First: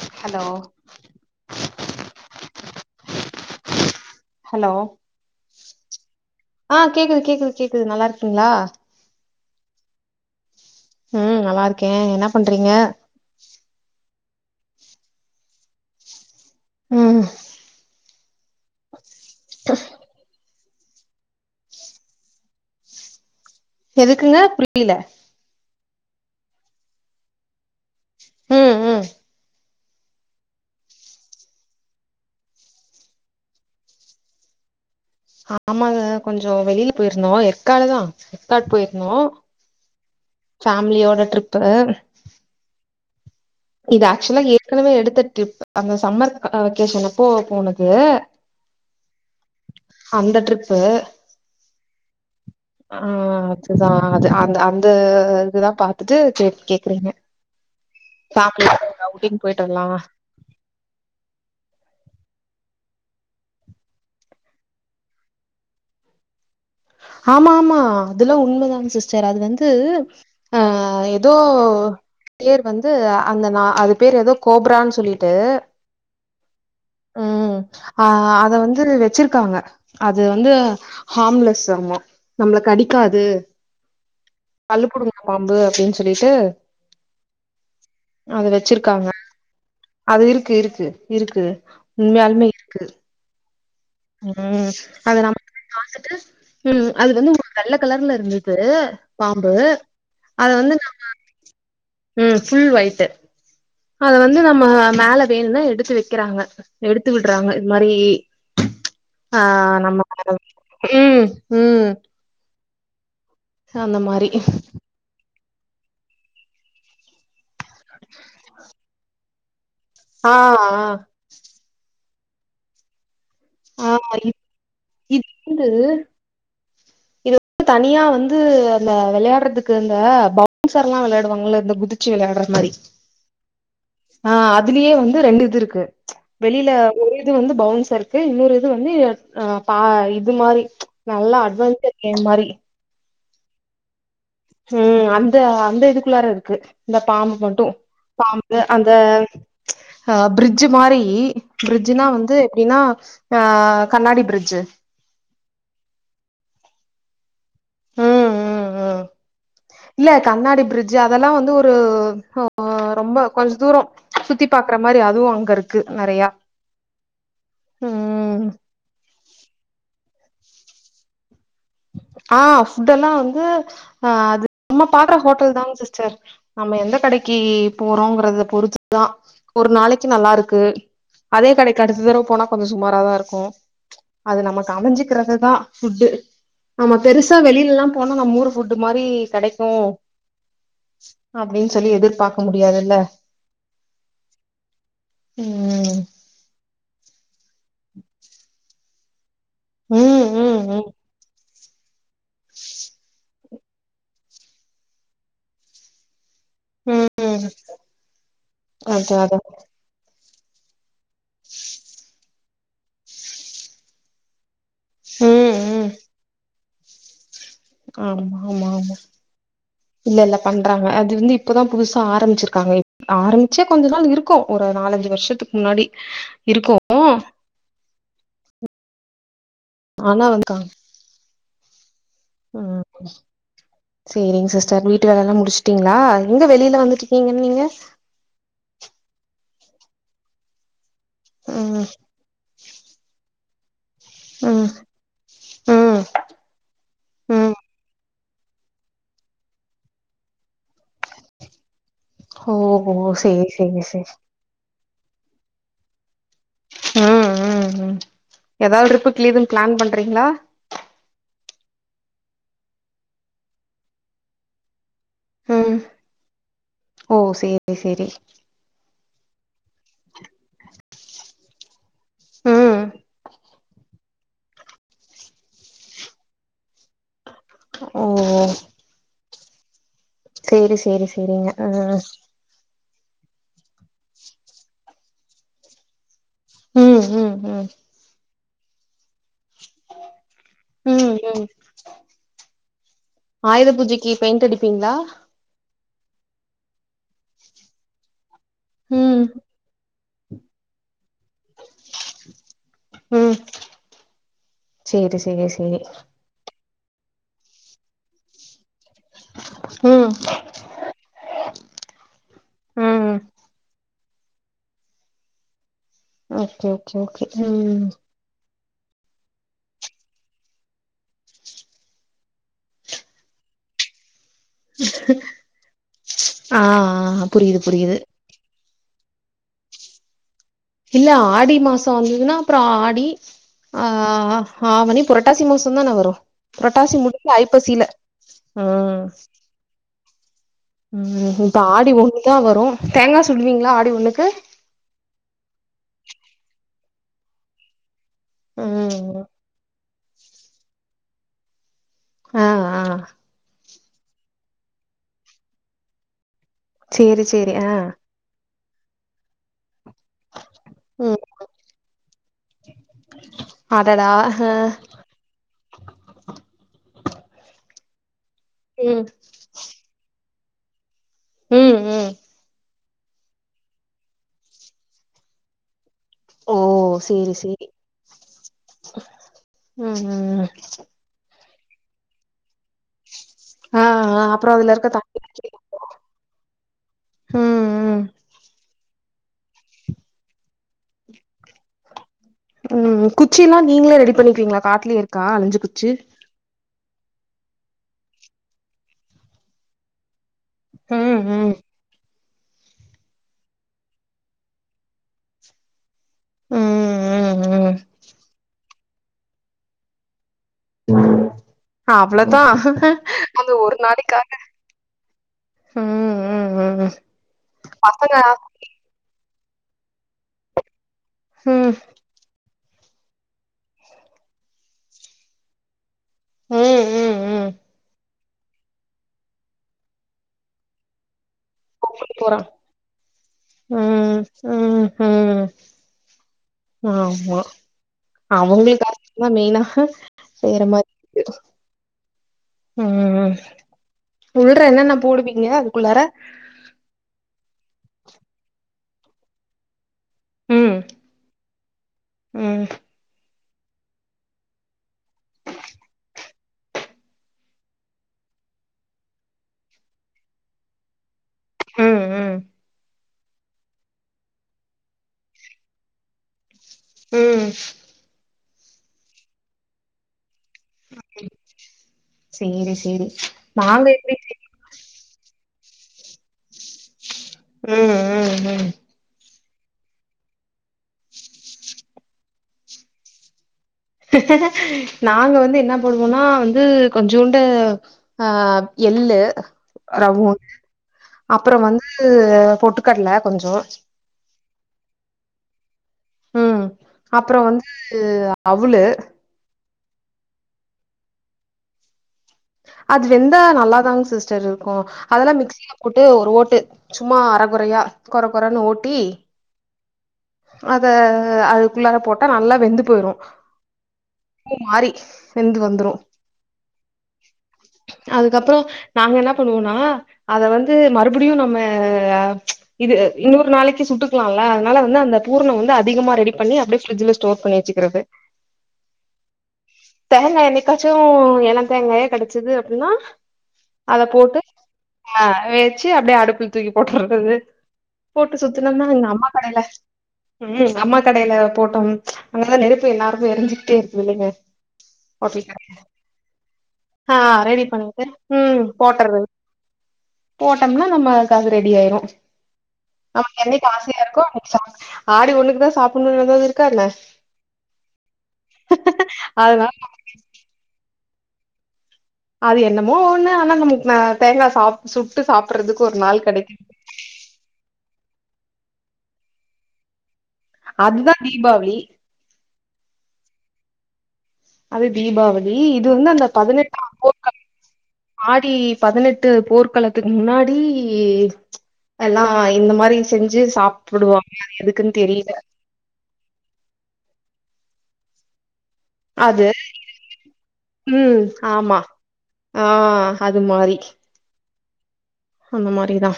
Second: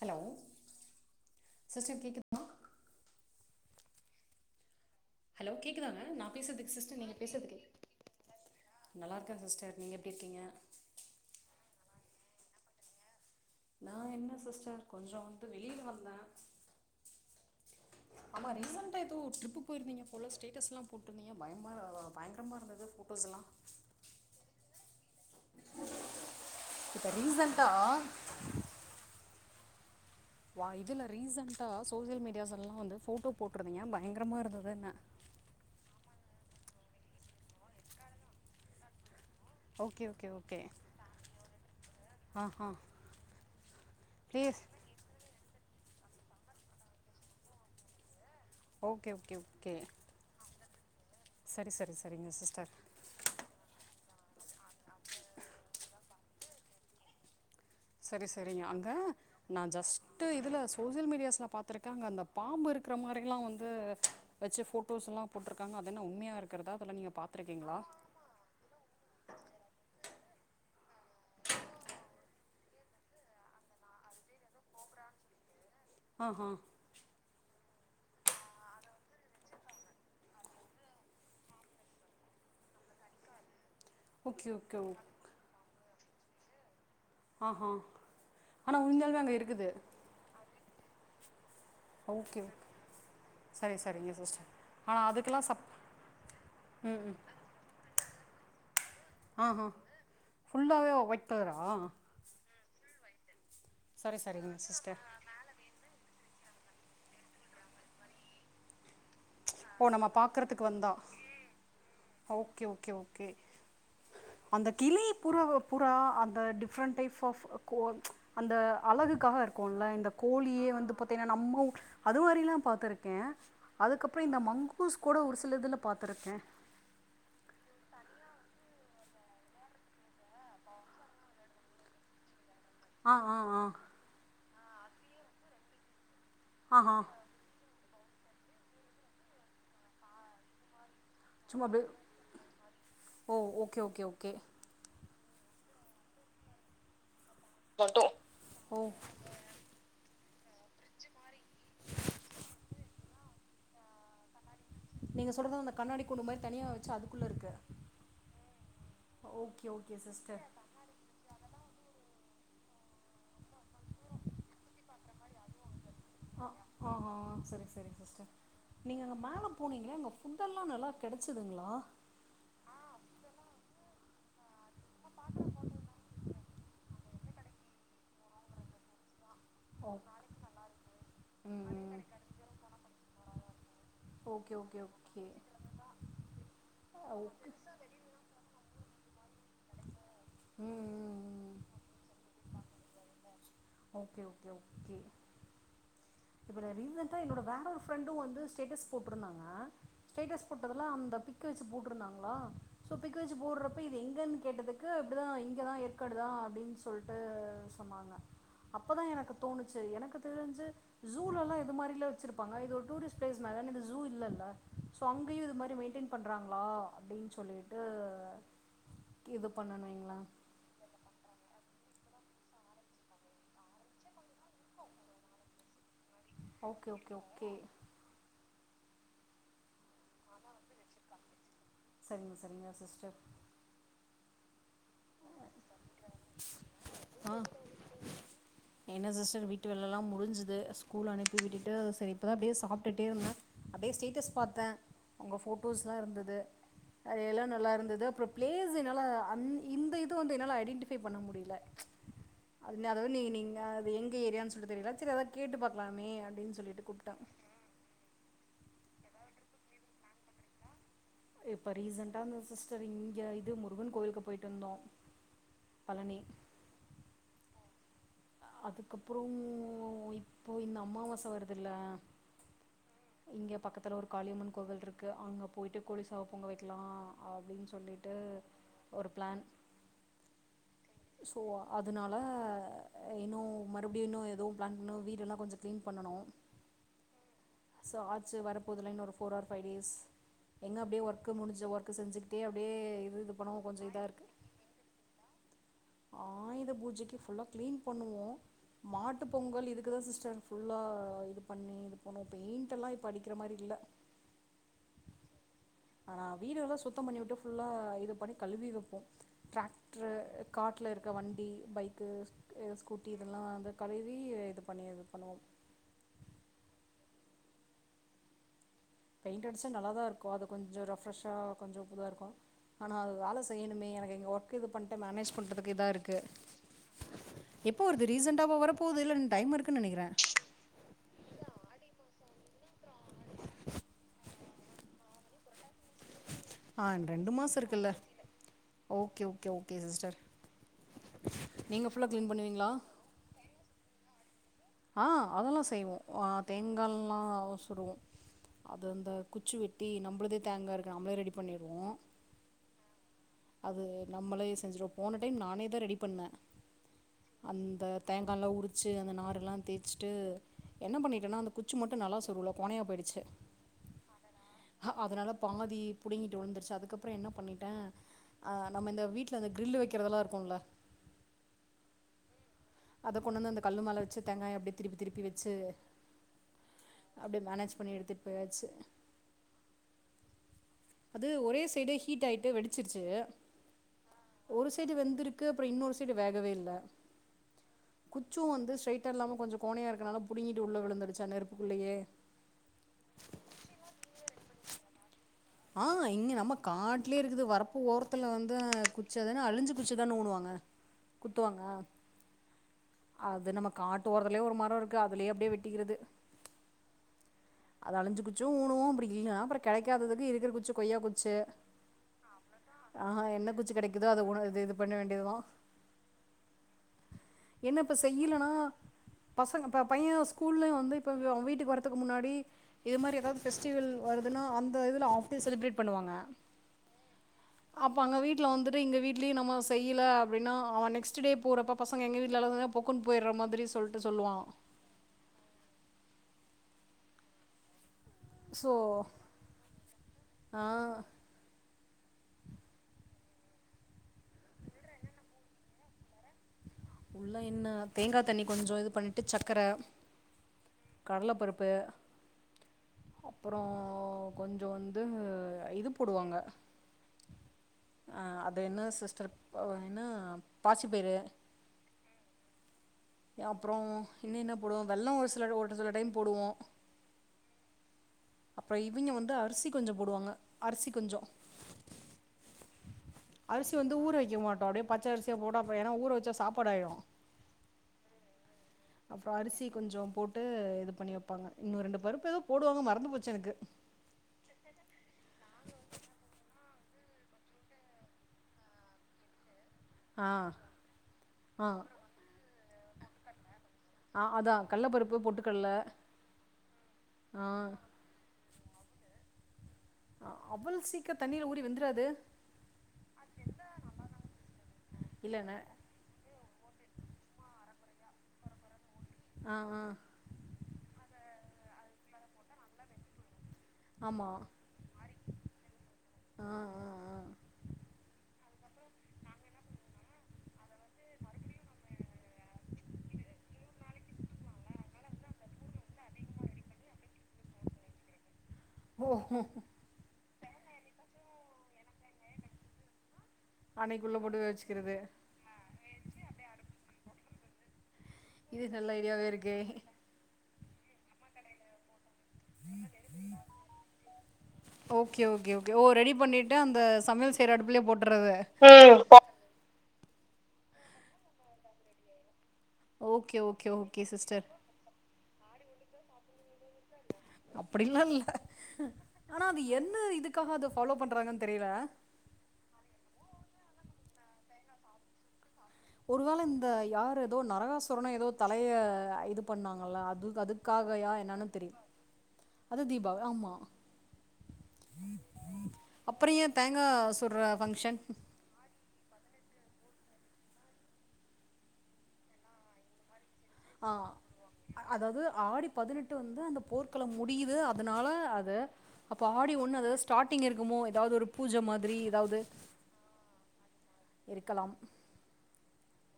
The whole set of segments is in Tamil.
ஹலோ சிஸ்டர் கேக்குதுங்ளா ஹலோ ஹலோ கேக்குதாங்க நா பேசறது ஆ சிஸ்டர் நீங்க கேக்குது பேசறது கேக்குது கே கேக்குது நல்லா இருக்கீங்களா நல்லா இருக்க சிஸ்டர் நீங்க எப்டி இருக்கீங்க ம் நல்லா இருக்கே என்ன பண்றீங்க நா என்ன சிஸ்டர் கொஞ்சோ வந்து வெளியில வந்த ம் ஆமா ரீசெண்ட்டா ஏதோ ட்ரிப்பு போயிருந்தீங்க போல ஸ்டே ட்டஸ்லா போட்டுருந்தீங்க பயமா பயங்கரமா இருந்தது ஃபோட்டோஸ் எல்லா எதுக்குங்க புரில இப்ப ரிசென்ட்டா ம் ம் ஓ இதுல ரீசெண்ட்டா சோசியல் மீடியாஸ் எல்லா வந்து ஃபோட்டோ போட்டுருதீங்க பயங்கரமா இருந்துதுன்ன ஆமாங்க கொஞ்சோ வெளியில போயிருந்தோ எற்காடு தா எற்காடு போயிருந்தோ ஓகே ஓகே ஓ ஃபேமிலியோட ட்ரிப்பு ஆ ஹா இது ஆக்சுவலா ஏற்கனவே எடுத்த ட்ரிப்பு அந்த சம்மர் வெகேஷன் அப்போ போனது ஓகே ஓகே ஓகே அந்த ட்ரிப்பு சரி சரி சரிங்க சிஸ்டர் ஆ அதுதா அது அந்த அந்த இதுதா பாத்துட்டு கே கேக்குறீங்க சரி சரிங்க அங்க ஃபேமிலியோட அவுட்டிங் போயிட்டு நான் வரலா ஜஸ்ட் ட்டு இதுல சோசியல் மீடியாஸ்ல பாத்துருக்கா அங்க அந்த பாம்பு இருக்கற மாதிரிலா வந்து வச்சு போட்டோஸ்ல்லா போட்ருக்காங்க அது என்ன உண்மையா இருக்கறதா ஆமா ஆமா அதுலா உண்மதானா சிஸ்டர் அது வந்து ஆ ஏதோ பேர் வந்து அந்த நா அது பேர் ஏதோ கோப்ரான்னு சொல்லிட்டு ஆ அ ஆ அத வந்து வச்சிருக்காங்க அது வந்து ஹார்ம்லெஸ் ஆம நம்மள கடிக்காது ஓகே, ஓகே. ஓ பள்ளுபுடுங்கனா பாம்பு அப்படின்னு சொல்லிட்டு ஆஹா! அத ஆனா வச்சிருக்காங்க உண்மையாலுமே அங்க இருக்குது அது இருக்கு இருக்கு இருக்கு ஓகே ஓகே சரி சரிங்க சிஸ்டர். உம் ஆனா அத நம அதுக்கெல்லாம் சப் பா்த்துட்டு உம் அது வந்து வெள்ள கலர்ல இருந்தது பாம்பு ஆஹா! அத வந்து ஃபுல்லாவே நம்ம ஒயிட் கலரா? ம் ஃபுல் ஒயட்டு அத சரி வந்து சரிங்க நம்ம சிஸ்டர். மேல வேணும்னா எடுத்து வைக்கிறாங்க எடுத்து விடுறாங்க இது மாதிரி ஆ ஓ நம்ம மேல பார்க்கறதுக்கு வந்தா. வந்து உம் ம் ஓகே ஓகே ஓகே சோ அந்த மாதிரி அந்த கிளி புற புற அந்த டிஃப்ரெண்டட் டைப் ஆஃப் கோ அந்த அழகுக்காக கோல இந்த ஆ கோழியே வந்து பாத்தீங்கன்னா நம்ம அது மாதிரல்லா பார்த்திருக்கேன் ஆ ஆ அதுக்கப்பற அப்புறம் இந்த மங்கோவ்ஸ் கூட இது ஒரு சில வந்து இதில்ல பார்த்துருக்கே தனியா வந்து அந்த விளையாடுறதுக்கு இந்த பவுன்சர் எல்லாம் விளையாடுவாங்கள இந்த குதிச் சு விளையாடுற மாரி ஆ ஆ ஆ ஆ அதுலயே வந்து ரெண்டு இது இருக்கு வெளியில ஆஹா இது வந்து பவுன்ஸ் இருக்கு இன்னொரு இது வந்து அ பா இது மாதிரி சும்மா அப்படியே ஓ ஓகே ஓகே ஓகே ம் அந்த அந்த இதுக்குள்ளார இருக்கு இந்த பாம்பு மட்டும் பாம்பு ஓ அந்த அ பிரிட்ஜ் மாரி பிரிட்ஜுனா வந்து எப்படின்னா ஆ கண்ணாடி பிர்ட்ஜ் நீங்க சொல்றத அந்த கண்ணாடி குண்டு மாதிரி தனியா வச்சு அதுக்குள்ள இருக்கு ம் ம் ம் ஓகே ஓகே இல்ல சிஸ்டர் கண்ணாடி பிரிட்ஜ் அதெல்லா வந்து ஒரு ரொம்ப கொஞ்ச தூரம் சுத்தி பாக்குற மாதிரி அதுவு அங்க இருக்கு நிறைய ஆ ஆ சரிங்க சரிங்க சிஸ்டர் நீங்க அங்க மேல போனீங்கலே அங்க பூட் எல்லா நல்லா கிடைச்சிதுங்களா ஆ ஃபுட் எல்லாம் வந்து ஆ அது நம்ம பாக்குற ஹோட்டல் தா சிஸ்டர் நம்ம எந்த கடைக்கு போறோங்கறத பொறுத்துதா ஒரு நாளைக்கு நல்லா இருக்கு அதே கடைக்கு அடுத்த தடவ போனா கொஞ்சம் சுமார தா இருக்கும் அது ஓகே நம்ம க ஓகே ஓகே அமைஞ்சுக்கிறதுதா ஃபுட்டு நம்ம பெருசா வெளியிலல்லா போன நம்ம ஊர் புட் மாதிரி கிடைக்கும் ம் அப்படின்னு சொல்லி எதிர்பார்க்க முடியாதுல்ல ஓகே ஓகே ஓகே ம் இப்ப ரீசென்டா என்னோட வேற ஒரு ஃப்ரெண்டு வந்து ஸ்டேட்டஸ் போட்ருந்தாங்க ம் ஸ்டேட்டஸ் ம் போட்டதுல ம் அந்த பிக் க்கு வச்சு போட்டுருந்தாங்ளா சோ பிக் வச்சு போடுறப்ப இது எங்கன்னு கேட்டதுக்கு இப்டிதா இங்கதா ஏற்காடுதா அப்டின்னு ம் சொல்ட்டு சொன்னாங்க அப்பதா அதா எனக்கு அதா தோணுச்சு எனக்கு தெரிஞ்சு ஜூலலா இது மாரில்லா வச்சருப்பாங்க இது டூரிஸ்ட்பிளேஸ் மேலே இது ஜூ இல்லல்ல சோ அங்கயு இது ம் மாரி ம் மெயின்டெயின் பண்றாங்களா அப்டின்னு சொல்லிட் ஆமா ஆமா ஆமா பண்ணணுங்களா இல்லல்ல பண்றாங்க அது வந்து இப்பதா புதுசா ஆரம்பிச்சிருக்காங்க ஆரம்பிச்சே கொஞ்சோ நாள் இருக்கு ஒரு நாலஞ்சு வருஷோத்துக்கு முன்னாடி இருக்கு ஓகே ஓகே ஓகே ஆனா வந்துக்கா சரிங்க சரிங்க சிஸ்டர் சேரிங் சிஸ்டர் வீட்டு வேல எல்லா முடிச்சுட்டீங்ளா எங்க வெளியில ஆ வந்துட்ருக்கீங்கன்னு நீங்க என்ன சிஸ்டர் வீட்டு வேல எல்லா முஞ்சுது ஸ்கூல் அனுப்பி விட்டுட்டு ம் சரி இப்ப தா அப்டியே சாப்பிட்டுட்டே இருந்த அப்டியே ஸ்டேட்டஸ் பாத்தே ம் உங்க போட்டோஸ்ல்லா ம் இருந்தது அது எல்லா ம் நல்லா இருந்தது அப்றோ பிளேஸ் என்னால அந் இந்த இது வந்து என்னால ஐடென்டிஃபை பண்ண முடியல ஓ அது ஓ அதாவுது நீ சேரி நீங்க சேரி அது சேரி எங்க ஏரியான்னு சொல்லிட்டு தெரில சரி அத கேட்டு பாக்கலாமே அப்டின்னு சொல்லிட்டு கூப்ட்ட எதாவுது ரிப்புக்குலீதுனு பிளான் பண்றிங்ளா இப்ப ரீசனென்டாங்க சிஸ்டர் இங்க இது முருகன் கோயிலுக்கு போயிட்டு வந்தோ ம் ஓ சேரி சேரி அதுக்கப்றோ இப்போ இந்த அமாவாச வருதுல்ல ம் இங்க பக்கத்துல ஒரு காளியம்மன் கோவில் இருக்கு அங்க போயிட்டு கோழிசாவ பொங்க வைக்கலா அப்டின்னு சொல் ஓ சொல்லிட்டு ஒரு பிளான் சேரி சேரி சோ சேரிங்க ஆ அதுனால இன்னு மறுபடியு இன்னு எதுவு பிளான் பண்ணணு வீடு எல்லா கொஞ்சோ க்ளீன் பண்ணணு ம் ம் ம் சோ ஆச்சு வரப்போதுல்ல இன்னு ஒரு ஃபோர் ஆர் பைவ் டேஸ் எங்க அப்டியே ம் ஒர்க் ம் முடிஞ்ச ஒர்க் செஞ்சுக்கிட்டே அப்டியே இது பண்ணவு கொஞ்சோ இதா இருக்கு ங்கிங்ளா ஆயுத பூஜைக்கு ஃபுல்லா கிளீன் பண்ணுவோ ம் மாட்டு பொங்கல் இதுக்குதா சிஸ்டர் ஃபுல்லா இது பண்ணி இது பண்ணுவோ பெயிண்ட் எல்லா ம் சேரி சேரி சேரி ஆனா வீடுகள சுத்தோ பண்ணிவுட்டு ஃபுல்லா இது பண்ணி கழுவி வைப்போ ட்ராக்ட்ரு ம் காட்ல இருக்க வண்டி பைக்கு ஸ்கூட்டி ம் இதெல்லா வந்து கழுவி இது பண்ணி இது பண்ணுவோ ஓகே ஓகே ஓகே ம் பெயிண்ட் அடிச்சா நல்லாதா இருக்கு அது கொஞ்சம் ரெஃப்ரெஷ்ஷா கொஞ்சோ புதுதா இருக்கு ஆனா அது வேலை செய்யணுமே எனக்கு இங்க ஒர்க் கு இது பண்ட்டு மேனேஜ் பண்றதுக்கு இதா இருக்கு ஆ ஆ புரியுது எப்போ புரியுது வருது ரீசண்டாவ வர போ போகது இல்ல டைம் இருக்குன்னு நெனக்கிறே இல்ல ஆடி மாசோ வந்ததுன்னா அப்றோ ஆடி ஆ ஆவணி புரட்டாசி மாசோ தானே வரு ஆ புரட்டாசி முடி ரெண்டு [inaudible] மாசம் ஐப்பசில இருக்குல்ல ம் ஓகே ஓகே ஓகே சிஸ்டர் உம் இப்ப நீங்க ஆடி ஃபுல்லா ஒண்ணு கிளீன் தா வரு பண்ணுவீங்களா தேங்கா சுடுவீங்ளா ஆடி ஒண்ணுக்கு ஆ அதல்லா செய்வோ ஆ தேங்கல்லா சுடுவோ அதந்த ம் குச்சி வெட் ட்டி நம்பளுதே தேங்கா இருக்கா நாம்ளே ரெடி பண்ணிடுவோ அ ஆ அது நம்மளே செஞ்சுரு போன டைம் நானே தா ரெடி பண்ணே சேரி சேரி ஆ அந்தத் தேங்காலா உரிச்சு அந்த நார்ருலான் ச்ட்டு என்ன ம் பண்ணிட்டேன்னா அந்த குச்சி மட்டு நல்லா சொருவுல கோனையா போய்டுச்சு டடா ஹு அதனால பாதி புடுங்கிட்டு விழ்ந்துருச்சு அதுக்கப்றோ என்னா பண்ணிட்டே ஆ நம்ம ம் இந்த வீட்லது இரு க்ரில்லு வக்கிறதல்லா இருக்குல ம் ம் அத கொண் வந்து அந்த கல்லு மேல வெச்சு தேங்காய அப்டி திருப்பி திருப்பி வெச்சு ஓ சேரி அப்டே சேரி மேனேஜ் பண்ணி எடுத்துட் போயாச்சு ம் ம் அது ஒரே சைடு ஹீட் ஆய்ட்டு வெடிச்சுர்ச்சு ஆ ஆ அப்புறோ ஒரு அதுல இருக்க சைடு வெந்துருக்கு தண்ணி அப்றோ இன்னொரு சைடு வேகவே இல்ல ம் ம் குத் ச்சு வந்து ஸ்ரைட் இல்லாம கொஞ்சு கோனையா இருக்கனால புடிங்கிட்டு உள்ள விழுந்துடுச்சா நெருப்புக்குள்ளயே உம் குச்சில்லா நீங்ளே ரெடி பண்ணிக்விங்ளா காட்லேயே இருக்கா அணஞ்சு ஆ இங்க நமக் காட்டுலேயே இருக்குது வரப்பு ஓரத்துல வந்து குச்சிதன அழிஞ்சு குச்சிதானு உணுவாங்க ம் ம் குத்துவாங்கா அது நம்ம காட்டு ஓரதுலே ஒரு மரோ இருக்கு அதுலயே அப்டியே வெட்டிக்கிறது ம் ம் ம் அது அழிஞ்சு குச்சு ஊணூ அப்டி இல்லன்னா அப்ற கெடைக்காததுக்கு இருக்குறு குச்சு கொய்யா குச்சு ஹா அவ்ளதா ஹு கிடைக்குதோ அத ஊன இது இது பண்ண வேண்டியதுதா ம் ம் என்ன ப பசங்க செய்யிலனா பசங்க ப பைய ஸ்கூல்யு வந்து இப்ப வ்யு அவ் வீட்டுக் ம் வரத்து முன்னாடி இது மாரி ஏதாவ் ஃபெஸ்டிவெல் வருதுன்னா அந்த இதுல ஆஃப்டே செலப்ரேட் பண்ணுவாங்க ம் ம் ம் அப்ப அங்க வீட் ட்லா வந்துட்டு இங்க வீட்லியி நம்ம செய்யில அப்டின்னா அவா நெக்ஸ்ட்டு டே போறப்பப் பசங்க ஸ்கூலுக்கு எங்க வீட்ல போறான் [unintelligible] பொக்குன் போய்ட்ற மாதிரி சொல்ட்டு சொல்லுவா ஹும் ஆமா சோ அவங்ளுக்கா தா மெய்னா ஹ வேற ஆ மார் ரு ம்ம்ம் உள்ற என்னன்ன போடுவீங்க அதுக்குள்ளாற உள்ள இன்ன தேங்கா தண்ணி கொஞ்சோ இது பண்ணிட்டு ச்சக்கர ம் கடலபருப்பு ம் அப்புறோ கொஞ்சோந்து இது போடுவாங்க அ அது என்ன சிஸ்டர் பொவைனா பாசி பயிறு ம் ம் அப்றோ இன்னி என்ன போடுவோ வெல்லம் ஒரு சிலரு ஒரு சில டைம் போடுவோ ம் அப்ற இவிங்க வந்து அரிசி கொஞ்சொ போடுவாங்க அரிசி கொஞ்சோ சேரி சேரி அரிசி நாங்க வந்து ஊற எப்டி வைக்க மாட்டோ அப்டே பச்சர்ஸ் கே போட்டா போ என்னா ஊற வச்சா சாப்பாடாயு ம் ம் ம் அப்றோ அரிசி கொஞ்சோ போட்டு இது பண்ணி வப்பாங்க இன்னு ரெண்டு பருப்பு எதோ போடுவாங்க மறந்து போச்சு எனக்கு நாங்க வந்து என்ன போடுவோனா வந்து கொஞ்சோண்டு ஆ எள்ளு ஆ ரவோ அப்புறோ ஆ வந்து பொட்டுக்கட்ல கொஞ்சோ ஆ அதா கள்ள பருப்பு பொட்டுகல்ல ம் அப்புறோ வந்து அவுலு அ அவல் சீக்க தண்ணீல ஊறி வெந்துராது அது வெந்தா நல்லாதாங் சிஸ்டர் இருக்கு அதெல்லா இல்லைண்ணே மிக்ஸில போட்டு ஒரு ஓட்டு சும்மா அரகொறையா கொற கொறன்னு ஓட்டி ஆ ஆ அத அதுக்குள்ளார போட்டா நல்லா வெந்து போய்ரு ஆமாம் பூ மாரி வெந்து வந்துரு ஆ ஆ ஆ அதுக்கப்றோ நாங்க என்ன பண்ணுவோனா அத வந்து மறுபுடியு நம்ம இது இன்னொரு நாளைக்கு சுட்டுக்லால அதுனால வந்து அந்த பூர்ணோ வந்து அதிகமா ரெடி பண்ணி அப்படியே ஃபிரிட்ஜுல ஸ்டோர் பண்ணிர் வச்சுக்கிரது ஓ தேங்கா என்னைகாச்சு எலந் தேங்காயா கெடச்சது அப்டினா அத அன்னைக்குள்ளே போட்டு வச்சுக்கிறது ஆ வெச்சு அப்டியே அடுப்புல் தூக்கி போட்றது இது போட்டு இது சுத்துனோனா நல்ல எங்க ஐடியாவே அம்மா இருக்கே கடேல ம் அம்மா கடேல போட்டோம் அங்கதா நெருப்பு என்நேரமு எரிஞ்சுக்ட்டே இருக்குதுல்லைங்க ஓகே ஓகே ஓகே ஓ ரெடி பண்ணிட்டு அந்த ஆ சமையல் செய்ற ரெடி அடுப்புலே போட்டுறது போட்டம்னா நம்ம அதுக் அது ரெடி ஆய்ரு ஓகே நமக்கு என்னைக் ஓகே ஆசையா ஓகே இருக்கோ சிஸ்டர் அன்னைக் சம ஆடி ஒண்ணுக்குதா சாப்புனு எதாது இருக்கா என்ன அப்புடிலா இல்ல ஆனா அது அதனால என்ன இதுக்காக அத ஃபாலோ பண்றாங்கன் தெரில அது என்னமோ ஒண்ணு ஆனா நம்மக் தேங்கா சாப் சுட்டு சாப்புறதுக் ஒருவேள இந்த யாரு எதோ நரகாசுரனோ எதோ தலைய இது பண்ணாங்கல அதுக் அதுக் காகையா அதுதான் என்னனு தீபாவளி தெரில் அது தீபாவ ஆமா அது தீபாவளி இது வந்து அந்த அப்பறு ஏ தேங்கா சுடுற பங்க்ஷன் ப்டி பதினெட்டு போர்க்களத்துக்கு முன்னாடி எல்லா இந்த மாரி செஞ்சு ஆ சாப்புடுவாங்க அது எதுக்குன் அதாவது தெரியில ஆடி பதினெட்டு வந்து அந்த போர்க்களம் முடியுது அதுனால அத அப்ப அது ஆடி ஒன்னு அதாது ஸ்டாட்டிங் இருக்குமோ எதாவ்து ம் ஒரு பூஜ ஆமா மாதிரி எதாவ்து ஆ அது மாரி இருக்கலாம் அந்த மாரிதா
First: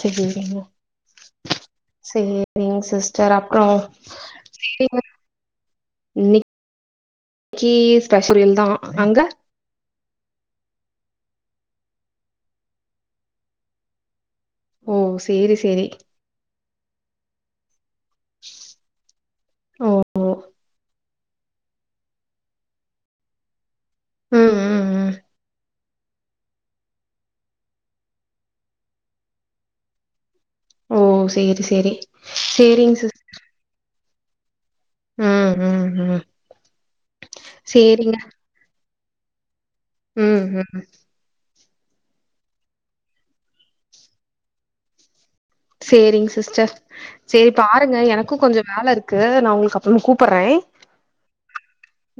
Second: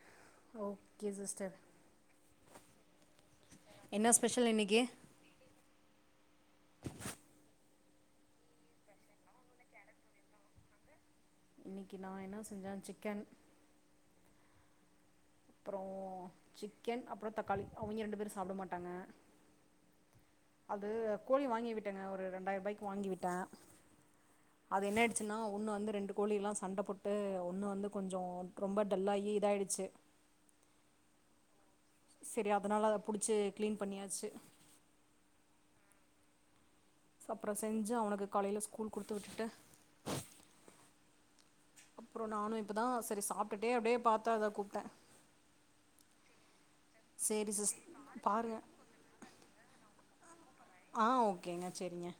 செர் சேரி ஓகே சிஸ்டர் சேரிங்க சிஸ்டர் அப்றோ என்ன ஸ்பெஷல் இன்னைக்கு செய்றீங்க இன்னை க்கி ஸ்பெஷல்தா அங்க இன்னைக்கு நா என்ன செஞ்ச சிக்கன் ஓ! சேரி, அப்புறோ சேரி. சிக்கன் அப்றோ தக்காளி அவிங்க ரெண்டு பேரு சாப்ட மாட்டாங்க ஒ அது கோழி வாங்கி விட்டேங்க ஒரு ரெண்டாய்ர்பாய்க்கு வாங்கிவிட்ட ம், அது ம், என்ன ம். ஆய்டுச்சுன்னா ஒன்னு வந்து ரெண்டு கோழிலா சண்ட போட்டு ஒன்னு வந்து கொஞ்சோ ரொம்ப டல்லாகி இதாய்டுச்சு ஓ சேரி சேரி செரி அதனால சேரிங்க அத சிஸ் புடிச்சி கிளீன் பண்ணியாச்சி ம் ம் ம் அப்பறோ செஞ்சி சேரிங்க. அவனுக்கு காலேல ஸ்கூல் குடுத்து விட்டுட்டு ம் ம் அப்பறோ நானு இப்பதா செரி சாப்ட்டுடே அப்டியே பாத்தே அதா கூப்ட்டே சேரிங்க சிஸ்டர் செரி சேரி சிஸ் பாருங்க எனக்கு பாருங்க கொஞ்சோ வேலை இருக்கு நா உங்களுக்கு அப்பறமா கூப்ட்றே ஆ ஓகேங்க செரிங்க